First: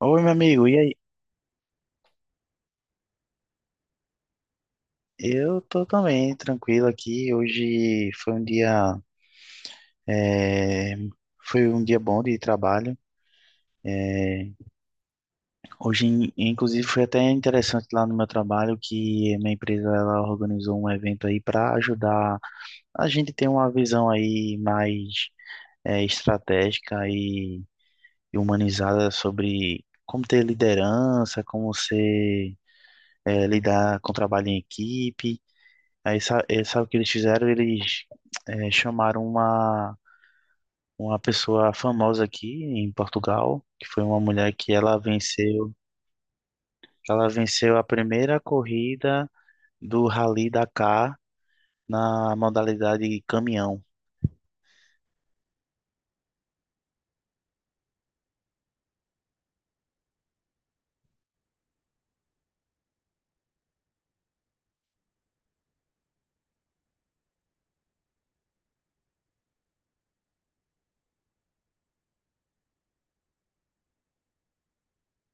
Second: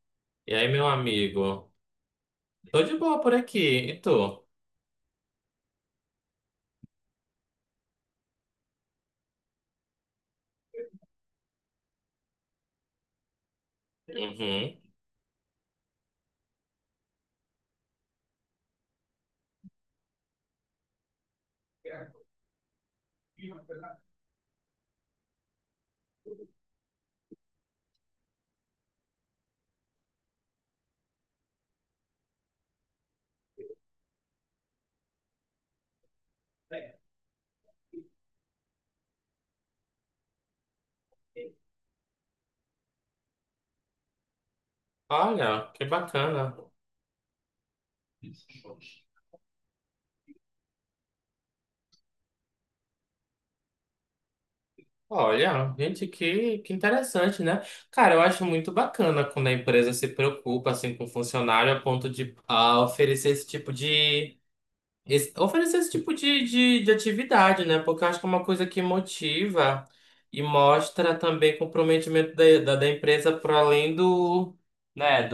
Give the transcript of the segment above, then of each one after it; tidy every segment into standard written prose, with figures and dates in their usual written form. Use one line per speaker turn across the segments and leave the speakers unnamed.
Oi, meu
E
amigo,
aí,
e
meu
aí?
amigo? Tô de boa por aqui. E tu?
Eu tô também tranquilo aqui. Hoje foi um dia, é, foi um dia bom de trabalho. É,
Uhum.
hoje, inclusive, foi até interessante lá no meu trabalho que minha empresa ela organizou um evento aí para ajudar a gente ter uma visão aí mais estratégica e humanizada sobre como ter liderança, como ser lidar com trabalho em equipe. Aí sabe o que eles fizeram? Eles chamaram uma pessoa famosa aqui em Portugal, que foi uma mulher que ela
Olha,
venceu,
que bacana.
ela venceu a primeira corrida do Rally Dakar na modalidade caminhão.
Olha, gente, que interessante, né? Cara, eu acho muito bacana quando a empresa se preocupa assim com o funcionário a ponto de oferecer esse tipo de oferecer esse tipo de atividade, né? Porque eu acho que é uma coisa que motiva e mostra também comprometimento da empresa para além do, né,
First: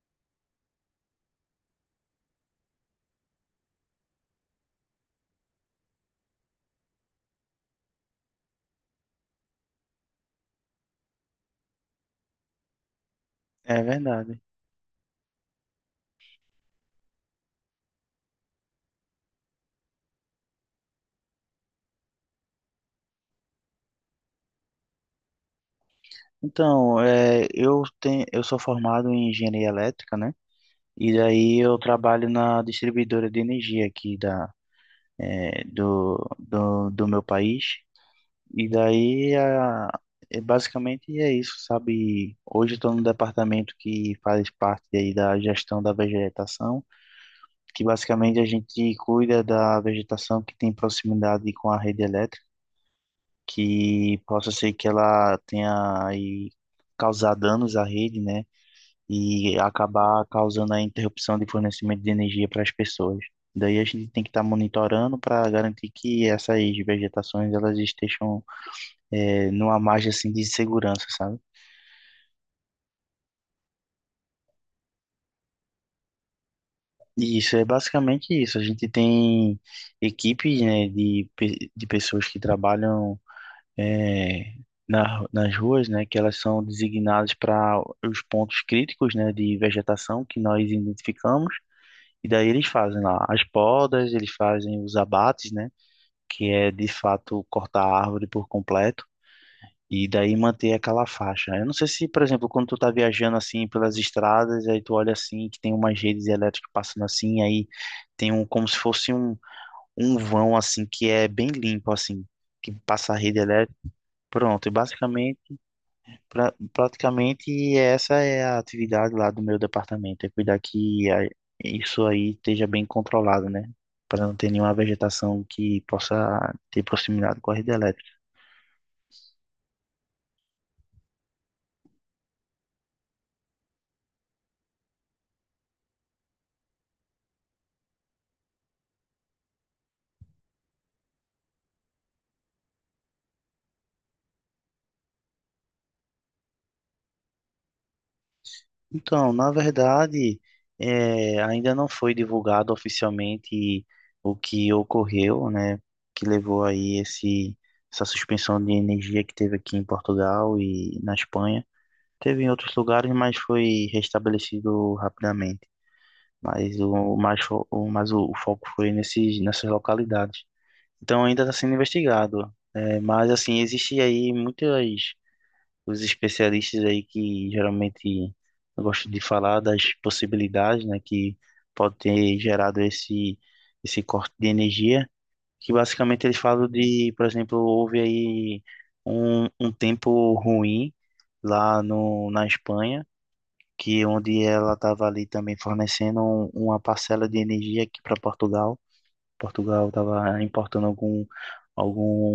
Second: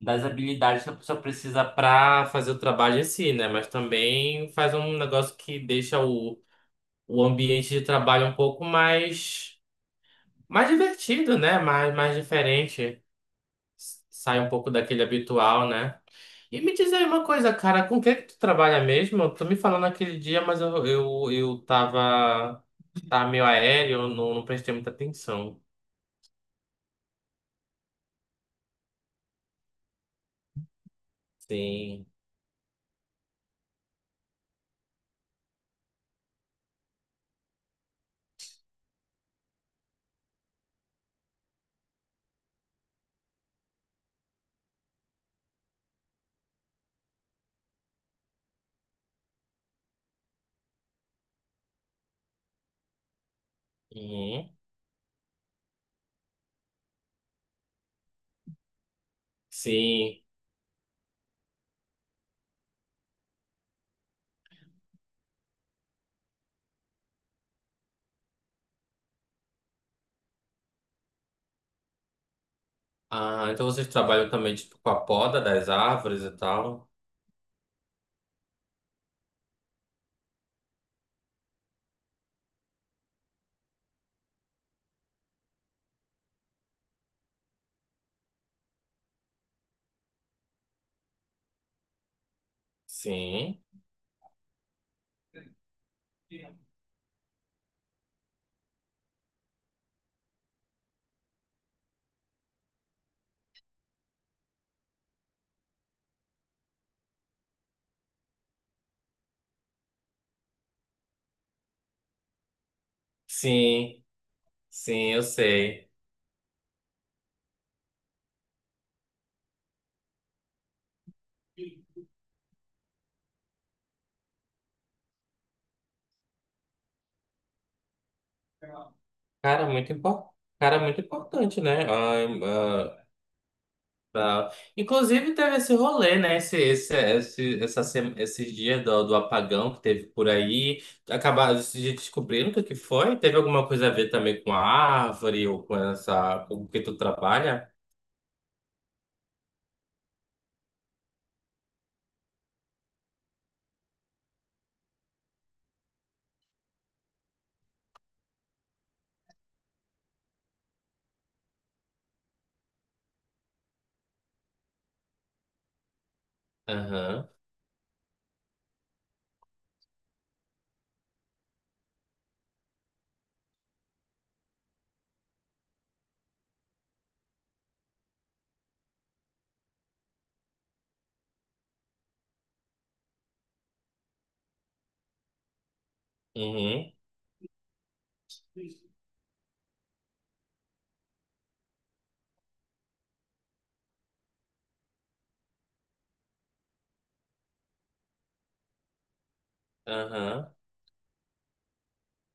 das habilidades que a pessoa precisa para fazer o trabalho em si, né? Mas também faz um negócio que deixa o ambiente de trabalho um pouco mais, mais divertido, né? Mais diferente.
É verdade.
Sai um pouco daquele habitual, né? E me diz aí uma coisa, cara, com quem que tu trabalha mesmo? Tu me falou naquele dia, mas eu tava, tava meio aéreo, não, não prestei muita atenção.
Então, eu sou formado em engenharia elétrica, né? E daí eu
Sim.
trabalho na distribuidora de energia aqui da, eh, do, do, do meu país. E daí, é basicamente é isso, sabe? Hoje estou num departamento que faz parte aí da gestão da vegetação, que basicamente a gente cuida da vegetação que tem proximidade com a rede elétrica, que possa
Uhum.
ser que ela tenha aí causar danos à rede, né? E
Sim.
acabar causando a interrupção de fornecimento de energia para as pessoas. Daí a gente tem que estar monitorando para garantir que essas vegetações elas estejam numa margem assim de segurança, sabe?
Ah, então vocês trabalham também tipo, com a poda das árvores e tal?
E isso é basicamente isso. A gente tem equipes, né, de pessoas que trabalham é, nas ruas, né, que elas são designadas para os pontos críticos, né, de vegetação que nós identificamos. E daí eles fazem lá as
Sim.
podas, eles fazem os abates, né, que é de fato cortar a árvore por completo. E daí manter aquela faixa, né? Eu não sei se, por exemplo, quando tu tá viajando assim pelas estradas, aí tu olha assim, que tem umas redes elétricas passando assim, aí tem um como se fosse um vão assim que é bem limpo assim, que passa a rede elétrica.
Sim,
Pronto, e
sim, eu
basicamente,
sei.
praticamente essa é a atividade lá do meu departamento, é cuidar isso aí esteja bem controlado, né? Para não ter nenhuma vegetação que possa ter proximidade com a rede elétrica.
Cara, muito impor... Cara, muito importante, né? Inclusive, teve esse rolê, né? Esses dias do, do apagão que teve por aí. Acabaram de descobrindo o que que foi. Teve alguma coisa a ver também com a árvore ou com essa... com o que tu trabalha?
Então, na verdade, ainda não foi divulgado oficialmente o que ocorreu, né, que levou aí essa suspensão de energia que teve aqui em Portugal e na Espanha. Teve em outros lugares, mas foi restabelecido rapidamente. Mas o
Aham,
mais, fo- o, mas o foco foi nesses, nessas localidades. Então ainda está sendo investigado. Mas assim, existe aí muitas os especialistas aí que geralmente gostam de falar das possibilidades, né, que pode ter gerado esse corte de energia, que basicamente eles falam
uhum,
de, por exemplo, houve aí um tempo ruim lá no, na Espanha, que onde ela estava ali também fornecendo uma parcela de energia aqui para Portugal. Portugal estava
aham.
importando algum,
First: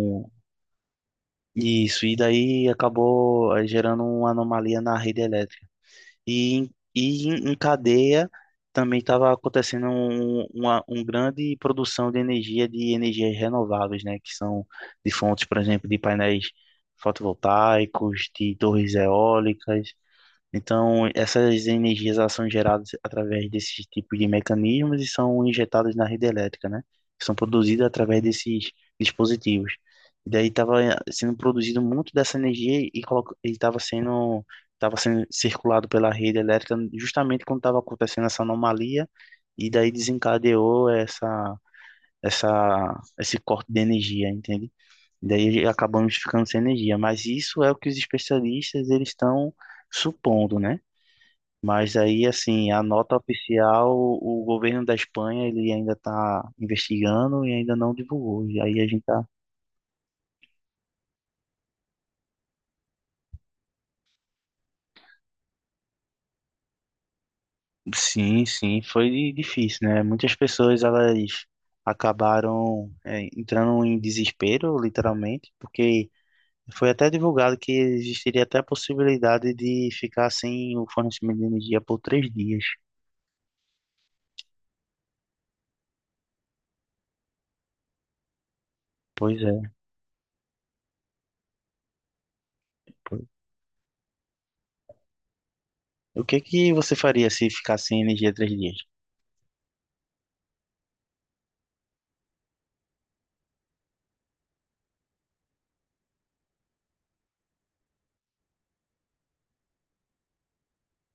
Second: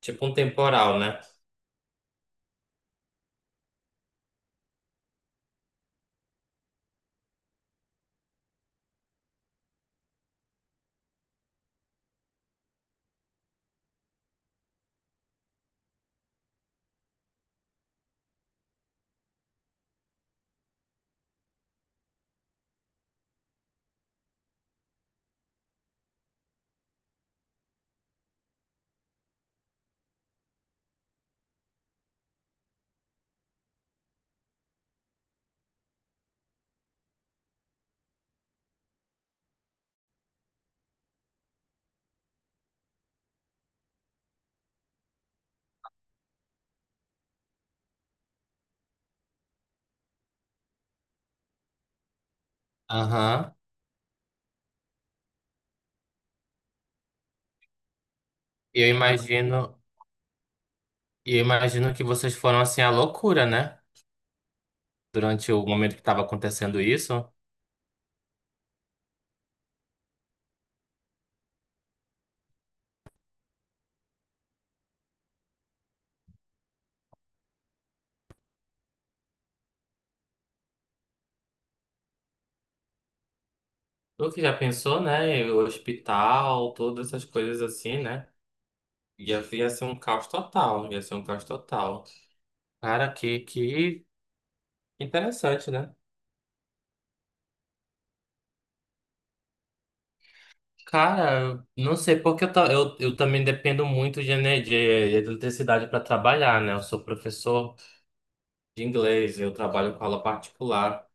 Tipo um temporal, né?
isso, e daí acabou gerando uma anomalia na rede elétrica. E, em cadeia também estava acontecendo uma grande produção de energia de energias renováveis, né? Que são de fontes, por exemplo, de painéis fotovoltaicos, de torres eólicas. Então, essas energias elas são geradas através desses tipos de mecanismos e são injetadas na rede elétrica, né? São produzidas através desses dispositivos. E daí estava sendo produzido muito dessa energia e estava sendo, estava sendo circulado pela rede elétrica justamente quando estava acontecendo essa anomalia e daí desencadeou esse corte de energia, entende? E daí acabamos ficando sem energia. Mas isso é o que os especialistas eles estão supondo, né? Mas aí, assim, a nota
Aham.
oficial, o governo da Espanha, ele ainda está investigando e ainda não divulgou. E
E
aí a
Eu
gente tá...
imagino, e eu imagino que vocês foram assim à loucura, né? Durante o momento que estava acontecendo isso.
Sim, sim, foi difícil, né? Muitas pessoas, elas acabaram entrando em desespero, literalmente, porque foi até divulgado que existiria até a possibilidade de ficar sem o fornecimento de energia por 3 dias.
Tu que já pensou, né? O hospital, todas essas coisas assim, né? Ia,
Pois
ia
é.
ser um caos total, ia ser um caos total. Cara,
pois-
que interessante, né?
O que que você faria se ficar sem energia 3 dias?
Cara, eu não sei porque eu também dependo muito de energia, de eletricidade para trabalhar, né? Eu sou professor de inglês, eu trabalho com aula particular.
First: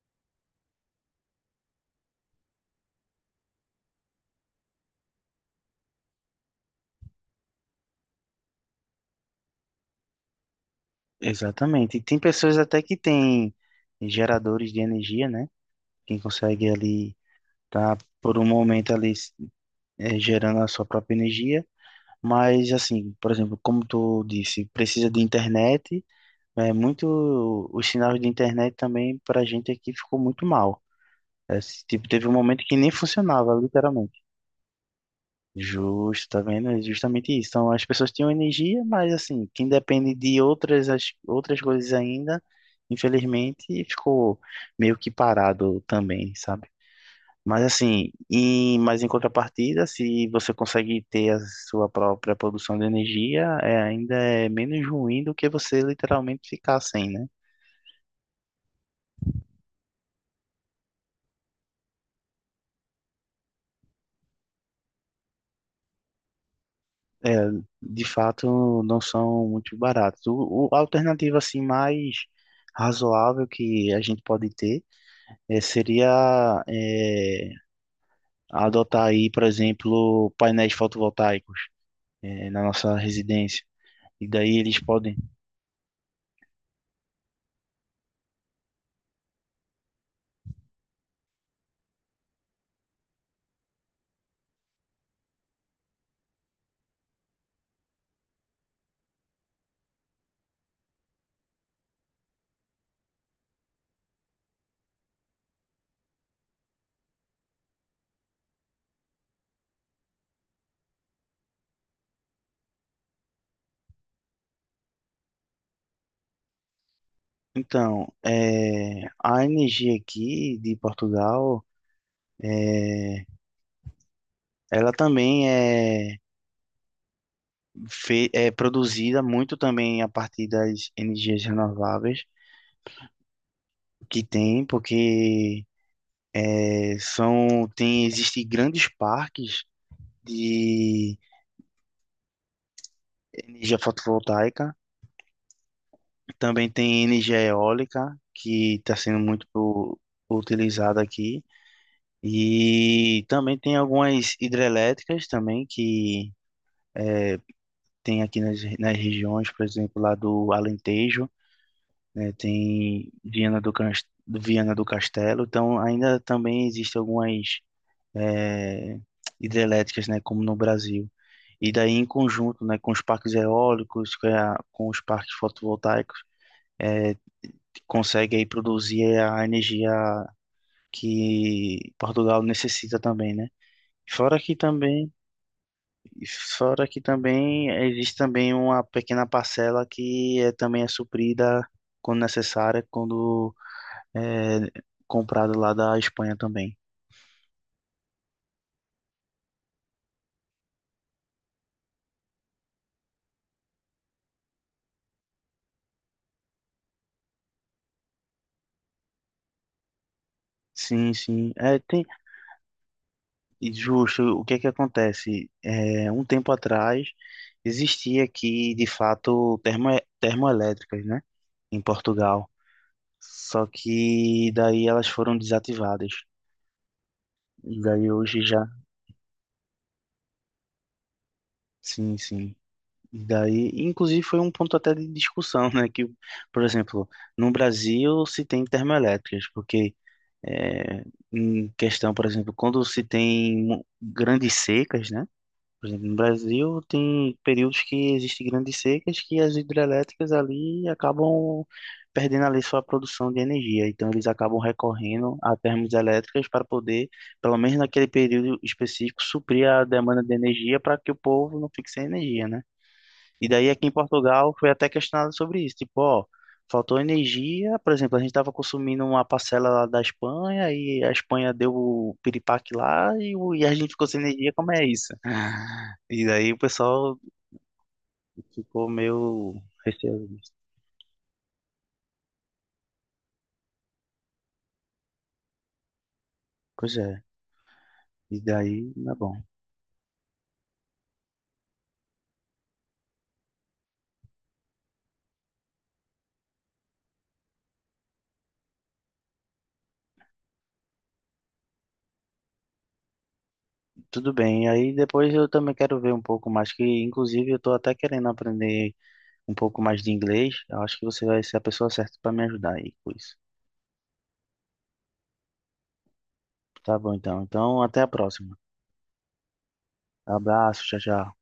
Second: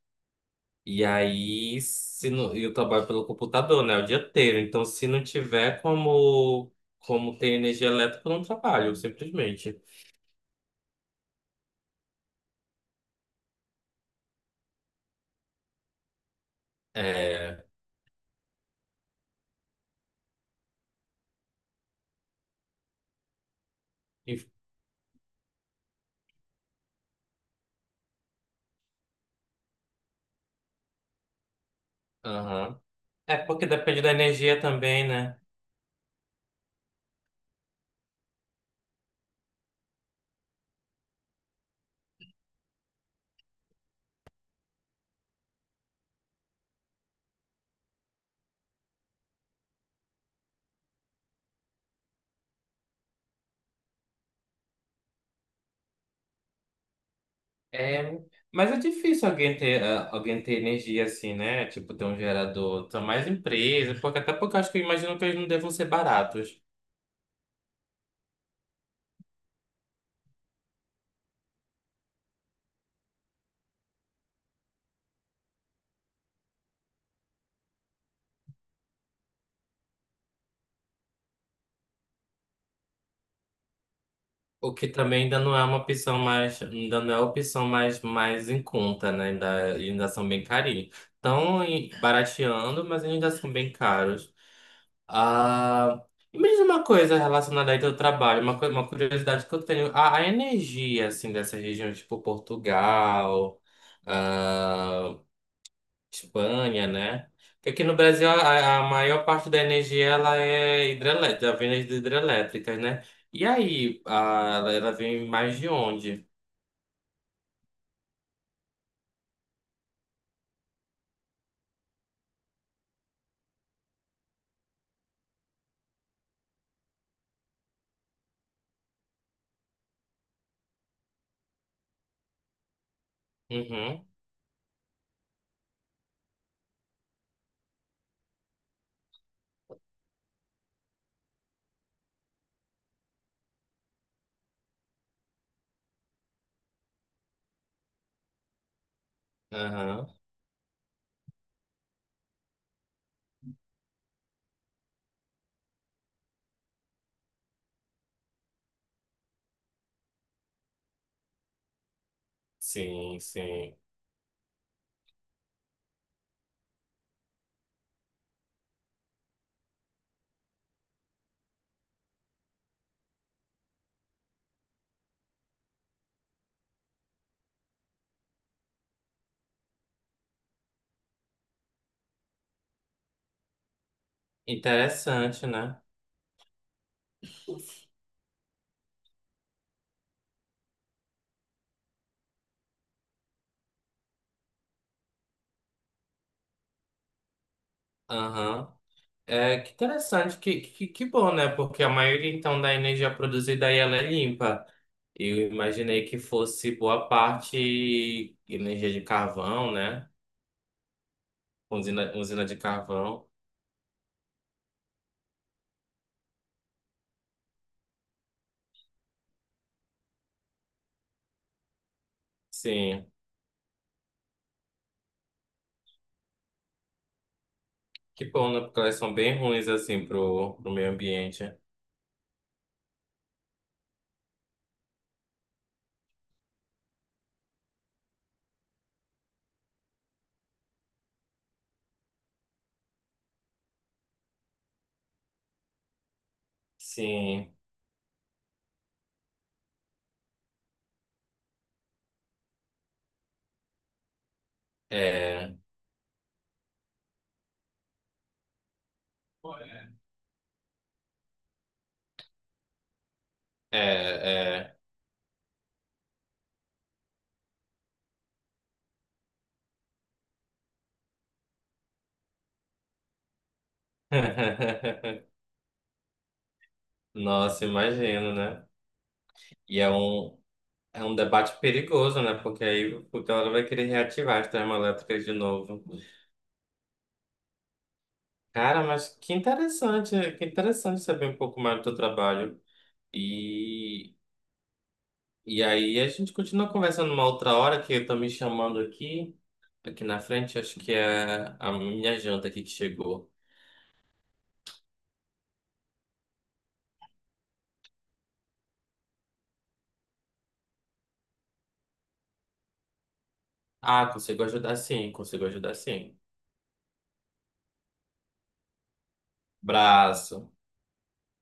E aí, se não, eu trabalho pelo computador, né, o dia inteiro. Então, se não tiver como ter energia elétrica, eu não trabalho, simplesmente.
Exatamente. E tem pessoas até que têm geradores de energia, né? Quem consegue ali
É,
tá por um momento ali gerando a sua própria energia. Mas assim, por exemplo, como tu
e-
disse, precisa de internet. É muito os sinais de internet também para a gente aqui ficou muito mal. É, tipo, teve um momento que
aham.
nem
É
funcionava,
porque depende da
literalmente.
energia também, né?
Justo, tá vendo? É justamente isso. Então, as pessoas tinham energia, mas assim, quem depende de outras, outras coisas ainda, infelizmente, ficou meio que parado também, sabe? Mas assim, mas em contrapartida, se você consegue ter a sua própria produção de energia, ainda é menos ruim do que você literalmente ficar sem, né?
É, mas é difícil alguém ter energia assim, né? Tipo, ter um gerador. São mais empresas, porque até porque eu acho que eu imagino que eles não devam ser baratos.
É, de fato, não são muito baratos. O, a alternativa assim mais razoável que a gente pode ter seria adotar aí, por exemplo, painéis fotovoltaicos na nossa residência. E daí
O
eles
que
podem.
também ainda não é uma opção mais, ainda não é a opção mais, mais em conta, né? Ainda são bem carinhos. Barateando, mas ainda são bem caros. Ah, e me diz uma coisa relacionada aí ao teu trabalho, uma curiosidade que eu tenho, a energia, assim, dessa região, tipo Portugal, ah, Espanha, né? Porque aqui no Brasil a maior parte da energia ela é hidrelétrica, vem de hidrelétricas, né? E aí, a, ela vem mais de onde?
Então, a energia aqui de Portugal, é, ela também é produzida muito também a partir das energias renováveis
Uhum,
que tem, porque é, são tem existe grandes parques de energia fotovoltaica. Também tem energia eólica, que está sendo muito
aham,
utilizada aqui. E também tem algumas hidrelétricas também que eh, tem aqui nas regiões, por exemplo, lá do Alentejo, né, tem
sim, sim.
Viana do Castelo. Então, ainda também existem algumas eh, hidrelétricas, né, como no Brasil. E daí, em conjunto, né, com os parques eólicos, com os parques fotovoltaicos, é, consegue aí produzir a energia que Portugal necessita também, né? Fora que também,
Interessante, né?
fora que também existe também uma pequena parcela que também é suprida quando necessária, quando é comprada lá da Espanha também.
Aham. É, que interessante, que bom, né? Porque a maioria, então, da energia produzida aí, ela é limpa. Eu imaginei que fosse boa parte energia de carvão, né?
Sim, sim. É,
Usina,
tem,
usina de carvão.
e justo, o que é que acontece? É, um tempo atrás existia aqui, de fato, termoelétricas, né? Em Portugal.
Sim.
Só que daí elas foram desativadas. E daí
Que
hoje
bom, né?
já.
Porque elas são bem ruins, assim, pro, pro meio ambiente.
Sim, sim. E daí, inclusive, foi um ponto até de discussão, né? Que, por exemplo, no Brasil se tem termoelétricas, porque é, em questão, por exemplo, quando se tem grandes secas, né? Por exemplo, no Brasil tem
Sim,
períodos que existem grandes secas que as hidrelétricas ali acabam perdendo ali sua produção de energia. Então eles acabam recorrendo a
é,
termoelétricas para poder, pelo menos naquele período específico, suprir a demanda de energia para que o povo não fique sem energia, né? E daí
é,
aqui em Portugal foi
é.
até questionado sobre isso, tipo, ó, faltou energia, por exemplo, a gente estava consumindo uma parcela lá da Espanha e a Espanha deu o piripaque lá e a gente ficou sem energia, como é isso? E daí o pessoal
Nossa, imagino, né?
ficou meio
E
receoso. disso.
é um debate perigoso, né? Porque aí o Teodoro vai querer reativar as termoelétricas de novo.
Pois é, e
Cara,
daí, tá
mas
bom.
que interessante saber um pouco mais do teu trabalho. E, e aí a gente continua conversando uma outra hora, que eu tô me chamando aqui, aqui na frente, acho que é a minha janta aqui que chegou.
Tudo bem, aí depois eu também quero ver um pouco mais, que inclusive eu tô até querendo aprender um pouco mais de inglês, eu acho que você vai ser a pessoa certa para me ajudar aí com isso.
Ah, consigo ajudar sim, consigo ajudar sim.
Tá bom então, então até a próxima.
Braço.
Abraço, tchau, tchau.